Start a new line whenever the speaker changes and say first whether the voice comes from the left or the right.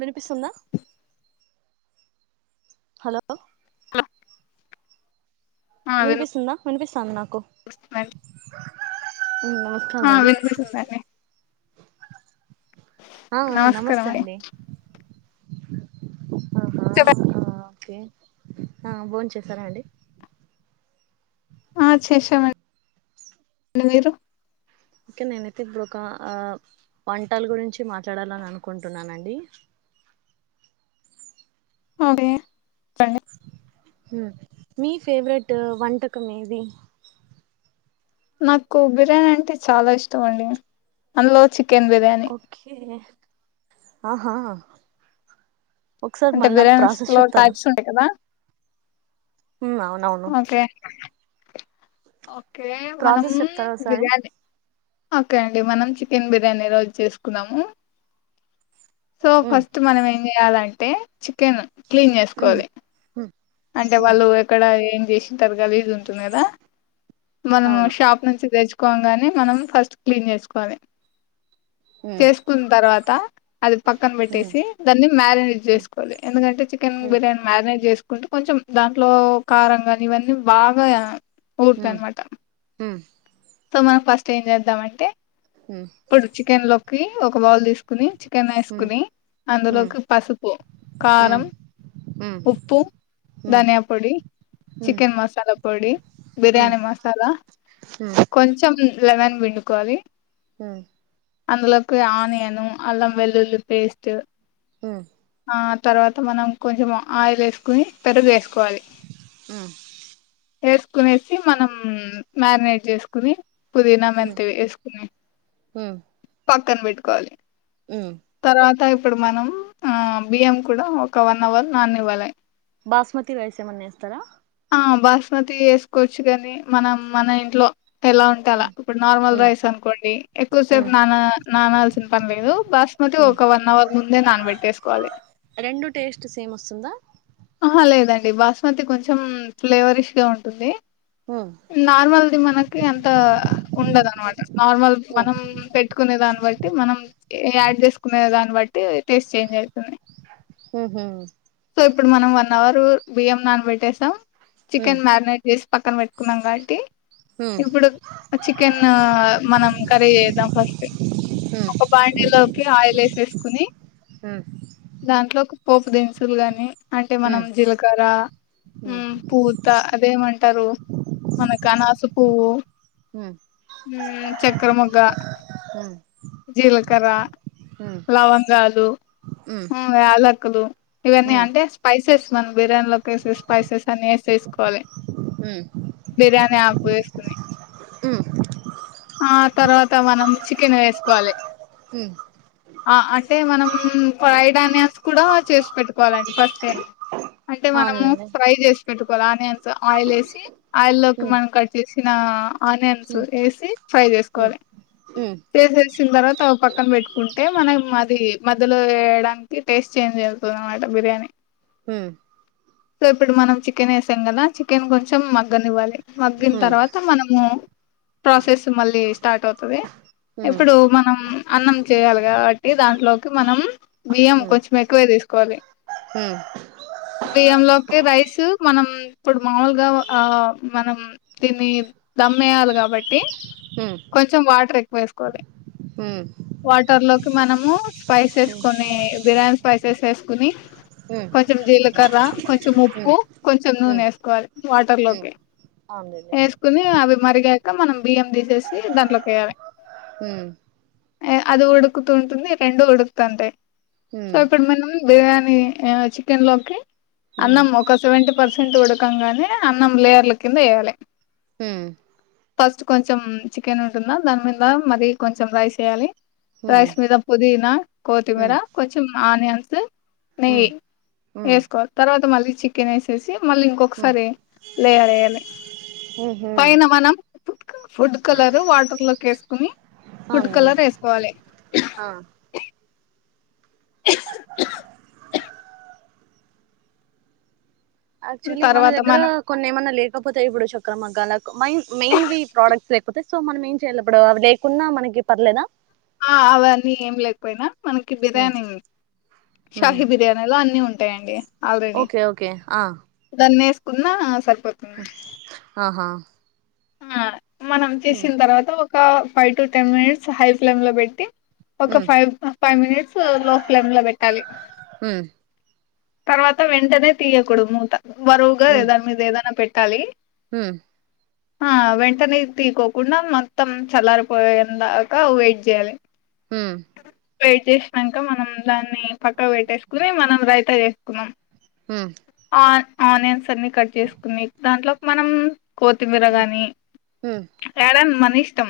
right: వినిపిస్తుందా hello
left: hello
right: వినిపిస్తుందా వినిపిసు టన్న
left: వెన్
right: నమస్కారం
left: ఆ
right: అండి
left: వినిపిస్తుదండి
right: ఆ ఆ నమస్తే అండి ఆహా ఆ ఓకే ఆ బోంచేసారా అండి
left: ఆ చేసామండి మీరు
right: ఒకే నేనైతే ఇప్పుడు ఒకా ఆ వంటల్ గురించి మాట్లాడాలని అనుకుంటున్నానండి
left: ఓగే నండి
right: ము మీ ఫేవరెట్ వంటకం ఏది
left: నాకు బిర్యానీ అంటే చాలా ఇష్టం అండి అందులో చి
right: ఓకే హా హా
left: అంటే
right: నాకు
left: బిర్యానీస్
right: ప్రాసెస్
left: లో
right: చెప్తారా
left: టైప్స్ ఉంటయి కదా
right: హ్మ్ అవునవును
left: ఓకే ఓకే మనము
right: ప్రాసెస్ చెప్తారా ఒకసారి
left: బిర్యానీ ఓకే అండి మనం చికెన్ బిర్యానీ ఈ రోజు చేసుకుందాము సొ
right: హ్మ్
left: ఫస్ట్ మనం ఏం చెయాలం టే చికెన్ క్లీన్
right: హ్మ్
left: చేసుకోలి
right: హ్మ్
left: అంటె
right: హ్మ్
left: వాళ్ళు ఎక్కడ ఏం ఏంజెషితరు గలీస్ ఉంటుంది కదా మనము
right: అవును
left: షాప్ నుంచి తెచు కొంగానే మనం ఫస్ట్ క్లీన్ చేసుకోవాలి
right: హ్మ్
left: చేసుకున్ తర్వాత అది పక్కన
right: హ్మ్
left: పెట్టేసి దాన్ని మ్యారినేట్
right: హ్మ్
left: చేసుకోవాలి ఎందుకంటే చికెన్
right: హ్మ్
left: బిర్యానీ మ్యారినేట్ చేసు కొట్టు కొంచెం దాంట్లో కారంగా ఇవన్నీ బాగా ఊరూతాయి
right: హ్మ్
left: అన్నమాట సొ మనం ఫస్ట్ ఏం చేద్దామంటే పొడుచికెన్లోకి ఒక్ క బాల్ తీసుకుని ఒక చికెన్ ఏసుకుని అందులోకి పసుపు కారం ఉప్పు ధన్యా పొడి చికెన్ మసాలా పొడి బిర్యానీ మసాలా కొంచము లెమన్ పిండుకోవాలి
right: హు
left: అందులోకి ఆనియన్ అల్లంవెల్లులి పేస్ట్
right: హు
left: ఆ తర్వాత మనం కొంచెం ఆయిల్ ఏసుకుని పెరుగు వేసు కోవలీ వేసుకునేసి మనం మాగ్నెట్ చేసుకొని పుదీనా మెంతువి ఏసుకోని పక్కనబెట్కోవాలి తర్వాత ఇప్పుడు మనం ఆ బియ్యం కూడా ఒక వన్ హోవర్ నాననివ్వాలి
right: బాస్మతి రైస్ ఏమన్నా వేస్తారా
left: ఆ బాస్మతి ఏసుకోవచ్చు గాని మనం మన ఇంట్లో ఎలా ఉంటే అలా ఇప్పుడు నార్మల్ రైస్ అనుకోండి ఎక్కువ సేపు నానా నానల్సిన పని లేదు బాస్మతి ఒక వన్ హోవర్ ముందే నానబెట్టేసుకోవాలి
right: రెండు టేస్ట్ సేమ్ వస్తుందా
left: ఆహా లేదండి బాస్మతి కొంచెం ఫ్లేవరిష్ గా ఉంటుంది నార్మల్ది మనకి అంత ఉండదు అన్నమాట నార్మల్ మనం పెట్టుకునే దాన్ని బట్టి మనం యాడ్ చేసుకునే దాన్ని బట్టి [inaudible] ట్టి టేస్టు చేంజ్ అవుతది సో ఇప్పుడు మనం వన్ హోవర్ బియ్యం నానబెట్టేసం చికెన్ మాగ్నెట్ చేసి పక్కన పెట్టుకున్నాం కాబట్టి ఇప్పుడు చికెన్ మనం కర్రీ చేద్దాం ఫస్ట్ ఒక బ్యాండిలోకి ఆయిల్ ఎసేసుకొని దాంట్లో ఒక పోపు దినుసులు కాని అంటే మనం జీలకర్ర పూత అదేమంటారు మన కనాస పువ్వు చక్కెర మొగ్గ జీలకర్ర లవంగాలు యాలక్ కాదు ఇవన్నీ అంటే సేస్ మనం బిర్యానీలోకి స్పైసెస్ అన్నీ వేసేసుకోవాలి బిర్యానీ ఆకు వేస్తే ఆ తర్వాత మనం చికెన్ వేసుకోవాలి ఆ అంటే మనం ఫ్రైడ్ ఆనియన్స్ కూడా చేసి పెట్టుకోవాలండి ఫస్ట్ సరే అంటే మనము ఫ్రై చేసి పెట్టుకోవాలా అని నేను ఆయిల్ ఎసి ఆయిల్లోకి మనం కట్ చేసి ఆ ఆనియన్స్ వేసి ఫ్రై చేసుకోవాలి
right: అవునులేండి
left: వసిన తర్వాత పక్కన పెట్టుకుంటే మనం అది మధ్యలో వేయడానికి టేస్ట్ చేంజ్ అవుతుంది అనమాట బిర్యానీ
right: మ్మ్
left: సో ఇప్పుడు మనం చికెన్ వేసాం కదా చికెన్ కొంచెం మగ్గనివ్వాలి మగ్గిన తర్వాత మనము ప్రాసెస్ మళ్ళీ స్టార్ట్ అవుతుది ఇప్పుడు
right: అవునండి
left: మనం అన్నం చేయాలి కాబట్టి దాంట్లోకి మనం బియ్యం కొంచెం ఎక్కువే తీసుకోవాలి బియ్య లోకి రైస్ మనం ఇప్పుడు మామూలుగా ఆ మనం దీన్ని దమ్ వేయాలి కాబట్టి కొంచెం వాటర్ ఎక్కువ వేసుకోవాలి వాటర్ లోకి మనము స్పైసెస్ కొని బిర్యానీ స్పైసెస్ వేసుకుని కొంచెం జీలకర్ర కొంచెం ఉప్పు కొంచెం నూనె వేసుకోవాలి వాటర్ లోకి
right: అవునండి
left: ఏస్కుని అవి మరిగాయక మనం బియ్యం తీసేసి దాంట్లోకి వేయాలి
right: మ్మ్
left: అది ఉడుకుతూంటుంది రెండు ఉడుకుతుంటాయి సో ఇప్పుడు మనం బిర్యానీ చికెన్ లోకి అన్నం ఒక సెవెంటీ పర్సెంట్ ఉడకంగానే అన్నం లేయర్ల కింద వేయాలి ఫస్ట్ కొంచెం చికెన్ ఉంటుందా దాని మీద మరి కొంచెం రైస్ వేయాలి రైస్ మీద పోదీనా కోతిమిరా కొంచెం ఆనియన్స్ నెయ్యి వేసుకో తర్వాత మళ్ళీ చికెన్ వేసేసి మళ్ళీ ఇంకొకసారి లే వేయాలి పైన మనం ఫుడ్ కలరు వాటర్ లోకి ఏసుకుని ఫుడ్ కలర్ ఏసుకోవాలి
right: ఆ యాక్చువలీ మన
left: తర్వాత
right: దగ్గరా
left: మనం
right: కొన్ని ఏమన్న లే లేకపోతే ఇప్పుడు చక్ర మగ్గాలకు మైన్ మెయిన్వి ప్రోడక్ట్స్ లేకపోతె సో మనం ఏం చేయలప్పుడూ అవి లేకున్న మనకి పర్లేదా
left: ఆ అవన్నీ ఏం లేకపోయిన మనకి బిర్యానీ షాహీ బిర్యానీ లో అన్ని ఉం ఉంటాయి అండి
right: ఓకే ఓకే ఆ
left: అన్ని వేసుకున్న సర్
right: ఆహా
left: ఆ మనం చేసింద్ తర్వాత ఒక five two ten minutes high flame లో పెట్టి ఒక ఫైవ్ ఫైవ్ మినిట్స్ ఆ లో ఫ్లేమ్ లో పెట్టాలి తర్వాత వెంటనే తీయకూడదు మూత బరువుగా దాని మీద ఏదన్న పెట్ పౄట్టాలి
right: ఉహ్మ్
left: ఆ వెంటనే తీకోకుండా మొత్తం చల్లారిపోయిందాకా వెయిట్ జేయాలి
right: ఉమ్
left: వెయిట్ చేసినంక మనం దాన్ని పక్కక్ పెట్టేసుకునీ మనం రైతా చేసుకున్నం
right: ఉమ్
left: ఆనియన్స్ అన్ని కట్ చేసుకుని దాంట్లోకి మనం కోత్ కొత్తిమీర గాని నీ ఇష్టం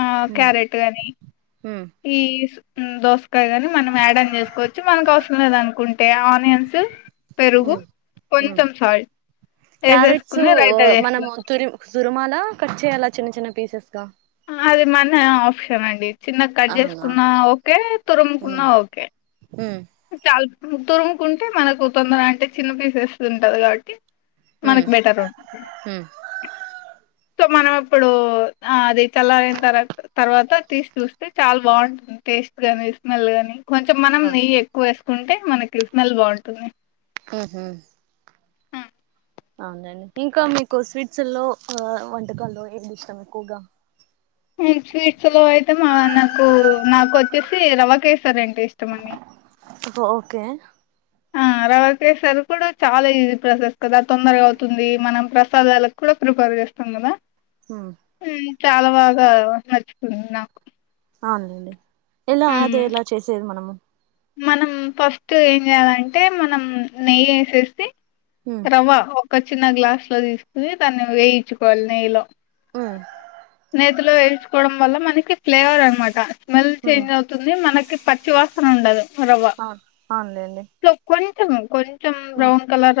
left: ఆ
right: క్యారెట్స్
left: క్యారెట్ గానీ ఈ ఉమ్ దోస్ వంకాయ గాని మనం యాడ్ ఆన్ చేసుకోవచ్చు మనకు అవసరం లేదు అనుకుంటే ఆనియన్సు పెరుగు కొంచెం సాల్ట్ వేసేసుకుని రైతా
right: మనము
left: చేసుకోవచ్చు
right: తురి తురుమాల కట్ చేయాలా చిన్న చిన్న పీసెస్ గా
left: అది మన ఆప్షన్ అండి చిన్నగా కట్
right: అవునా
left: చేసుకున్నా ఓకే తురుముకున్నా ఓకే అల్ తురుముకుంటే మనకు తొందర అంటే చిన్న పీసెస్ ఉంటది కాబట్టి మనకి బెటర్ ఉంటుంది సో మనం అప్పుడు ఆ అది చల్లారిన తర్ తర్వాత తీసి చూస్తే చాలా బాగుంటుంది టేస్ట్ గాని స్మెల్ గాని కొంచం మనం నెయ్యి ఎక్కువే కుంటే మనకి స్మెల్ బాగుంటుంది
right: ఉహు అవునండి ఇంకా మీకు స్వీట్స్ లో వంటకాల్లో ఏది ఇష్టం ఎక్కువగా
left: ఈ స్వీట్స్ లో అయితే మా నాకు నాకు వచ్చేసి రవ్వ కేేసరంటే ఇష్టమండి
right: ఓకే
left: ఆ రవ్వ కేసర్ కూడా చాలా ఈజీ ప్రాసెస్ కదా తొందరగా అవుతుంది మనం ప్రసాదాలకు కూడా ప్రిఫర్ చేస్తాం కదా
right: హ [inaudible]
left: చాలా బాగా నచ్చుతుంది నాకు
right: అవునండి ఎలా అదు ఎలా చేసేది మనము
left: మనం ఫస్ట్ ఏం చేయాలంటే మనం నెయ్యి వేసేసి రవ్వ ఒక చిన్న గ్లాస్ లో తీసుకుని దాన్ని వేయించుకోవాలి నెయ్యిలో
right: ఆ
left: నేతిలో వేయించుకోవడం వల్ల మనకి ఫ్లేవర్ అనమాట స్మెల్ చేంజ్ అవుతుంది మనకి పచ్చి వాసన ఉండదు రవ్వ
right: ఆ అవునులెండీ
left: [unintelligible] కొంచెం బ్రౌన్ కలర్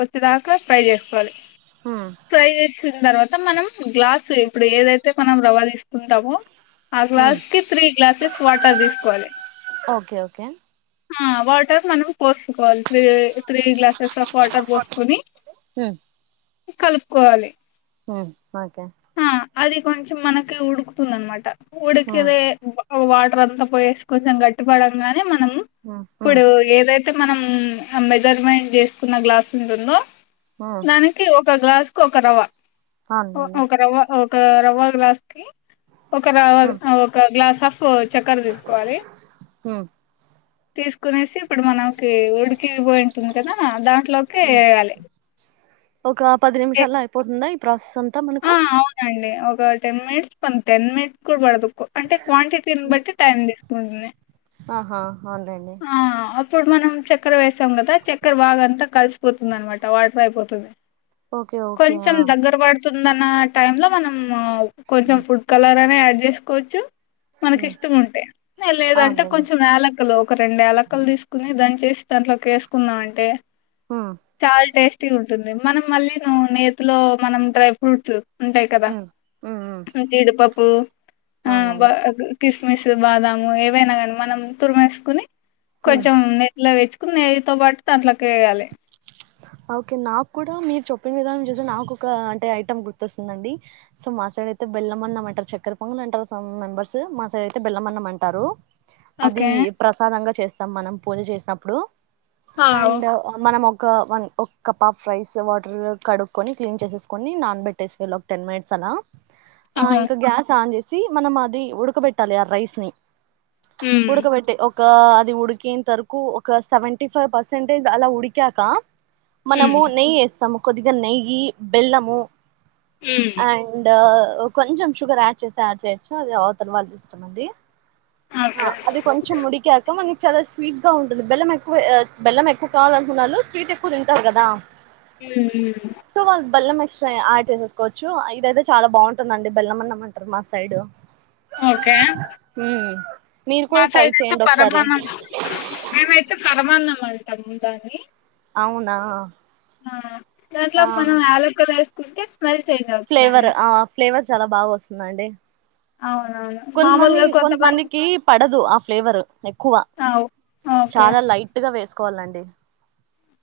left: వచ్చేదాకా ఫ్రై చేసుకోవాలి
right: ఉమ్
left: ప్రై చేస్కున మనం గ్లాసు ఇప్పుడు ఏదైతే మనం రవ్వ ంటాము ఆ గ్లాస్ కి త్రీ గ్లాసెస్ వాటర్ తీసుకోవాలి
right: ఓకే ఓకే
left: ఆ వాటర్ మనం పోసుకోవాలి three three glasses of water పోసుకొని కలుపుకోవాలి
right: ఓకే
left: ఆ అది కొంచెం మనకి ఉడుకుతుంది అనమాట ఉడికిదే బువ్వ వాటర్ అంతా పోయేసి కొంచెం గట్టిపడంగానీ మనం ఇప్పుడు ఏదైతే మనం అబదర్మ చేసుకున్న గ్లాస్ ఉంటుందో నాన్నకి ఒ ఒక గ్లాస్ కు ఒక రవ్వ ఓ
right: అవునండి
left: ఒక రవ్వ ఓ రవా గ్లాస్కి ఒక ఒక గ్లాస్ ఆఫ్ చక్కర తీసుకోవాలి తీసుకునే ఇప్పుడు మనకి ఓల్డ్ ఇది పోయి ఉంటుంది కదా అ దా లోకి వేయాలి
right: ఒక పది నిమిషాల్లో అయిపోతుందా ప్రసంత్
left: ఆ అవునండి ఒక టెన్ మినిట్స్ పంది టెన్ మినిట్స్ కూడా బడదు అంటే క్వాంటిటీని బట్టి టైం తీసుకుంటుంది
right: ఆహా అవునులేండి
left: ఇప్పుడు మనం చక్కెర వేసాం కదా చక్కెర బాగా అంతా కలిసిపోతుంది అనమాట వాటర్ అయిపోతుంది
right: ఓకే ఓకే
left: కొంచెం
right: ఆ
left: దగ్గర పాడత తుందన్న టై లో మనం కొంచెం ఫుడ్ కలర్ అయినా యాడ్ చేసుకోవచ్చు మనకి ఇష్టం ఉంటే లేదంటే
right: అవునులేండి
left: కొంచెం యలుకలు ఒక రెండు యలుకలు తీసుకుని దాని చేసి దాంట్లోకి వేసకున్నాం అంటే చాల టెస్టీ ఉంది ఉంది మనం మళ్ళీ ను నేతి లో మనం్రై కూర్చో ఉంటాయి కదా జీడిపప్పు ఆ బ
right: అవునండి
left: కిస్మిస్ బాదాము పోయినాగాండి మనం తుర్మ వేసుకుని కొంచెం నెట్ లో పెట్టు నెయ్యితో పాటు దాంట్లకి వెయ్యాలే
right: ఆ ఓకే నాకు కూడా మీరు చెప్పిన విధానం చూస్తే నాకు ఒక అంటే ఐటెం గుర్తొస్తుందండి. సో మా సైడ్ అయితే బెల్లమన్నం అంటారు, చక్కెర పొంగల్ అంటారు, సమ్ మెంబర్స్ మా సైడ్ అయితే బెల్లమన్నం అంటారు. అది
left: ఓకే
right: ప్రసాదంగా చే స్తం మనం పూజ చేసినప్పుడు
left: ఆవ్
right: అండ్ మనం ఒక్క వన్ ఒక్క కప్ ఆఫ్ రైస్ వాటర్ కడుక్కొని క్లీన్ చేసేసుకొని నానబెట్టేసుకోవాలి ఒక టెన్ మినిట్స్ అన్నా ఆ
left: ఓహో
right: ఇంకా గ్యాస్ ఆన్ చే సీ మనం అది ఉడకబెట్టాలి ఆ రైస్ ని
left: ఉమ్
right: ఉడకబెట్టి ఒకా అది ఉడికేంతరకు ఒక సెవెంటీ ఫైవ్ పర్సెంటేజ్ అలా ఉడిక కా మనము
left: ఉమ్
right: నెయ్యి ఏస్తము కొద్దిగా నెయ్యి, బెల్లము
left: ఉమ్
right: అండ్ కొంచెం షుగర్ యాడ్ చేస్తే యాడ్ చేయొచ్చు అది అవతల వాళ్ళ ఇష్టం అండి ఆ
left: ఓకే
right: అది కొంచెం ఉడికాక మన్ చాలా స్వీట్ గా ఉంటుంది. బెలం ఎక్కువ బెల్లం ఎక్కువ కావాలనుకున్నాళ్ళు స్వీట్ ఎక్కువ తింటారు కదా
left: హ్మ్-మ్మ్
right: సో ఆడ్ చేసేసుకోవచ్చు ఇదైతే చాలా బాగుంటుందండి బెల్లమన్నం అంటరు మా సైడ్
left: ఓకే
right: మ్మ్ మీరు
left: మా
right: కూడా ట్రై
left: సైడ్ అయితే
right: చేయండి ఒకసారి
left: పరమాన్నం మేమైతే పరమాన్నం అన్నం టం దాన్నీ
right: అవునా
left: ఆ దాంట్లో
right: ఆ
left: మనం యాలకులే సుకుంటే
right: ఫ్లేవర్ ఆ ఫ్లేవర్ చాలా బాగా వస్తుందండి.
left: అవునవును
right: కొంతమంది
left: మామూలుగా కొంతమంది
right: కొంతమందికి పడదు ఆ ఫ్లేవర్ క్కువ
left: అవ్ ఓకే
right: చాల లైట్ గా వేసు కోవాలండి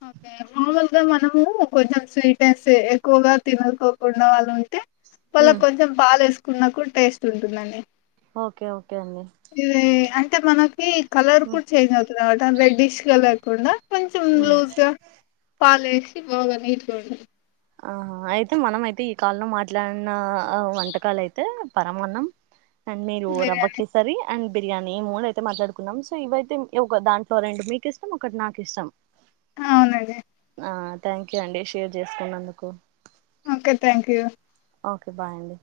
left: ఓకే మాములుగా మనము కొంచెం స్వీటేస్తే ఎక్కువగా తినకోకుండా వాళ్ళుం టే మల్ల
right: ఉమ్
left: కొంచెం పాలేసు కున్న కూడ టేస్ట్ ఉంటుందండి
right: ఓకే ఓకే అండి
left: టే మన కీ కలర్
right: ఉమ్
left: కూడ చేంజ్ అవు వాట అందే డిష్ గా లేకుండా కొంచెం
right: ఉమ్
left: లూజ్ పాలు వేసి బాగానే ఇటుకోండి
right: ఆ అయితే మనం అయితే ఈ కాల్లో మాట్లాడిన వంటకాలు అయితే పరమాన్నం అండ్ మీరు
left: బిర్యానీ
right: రవ్వకేసరి అండ్ బిర్యానీ మూడు అయితే మాట్లాడుకున్నాం సో ఇవయితే ఒక దాంట్లో రెండు మీకు ఇష్టం ఒకటి నాకు ఇష్టం
left: అవునండి
right: ఆ థ్యాంక్ యూ అండి షేర్ చేసుకున్నందు కు
left: okay thank you
right: okay bye అండి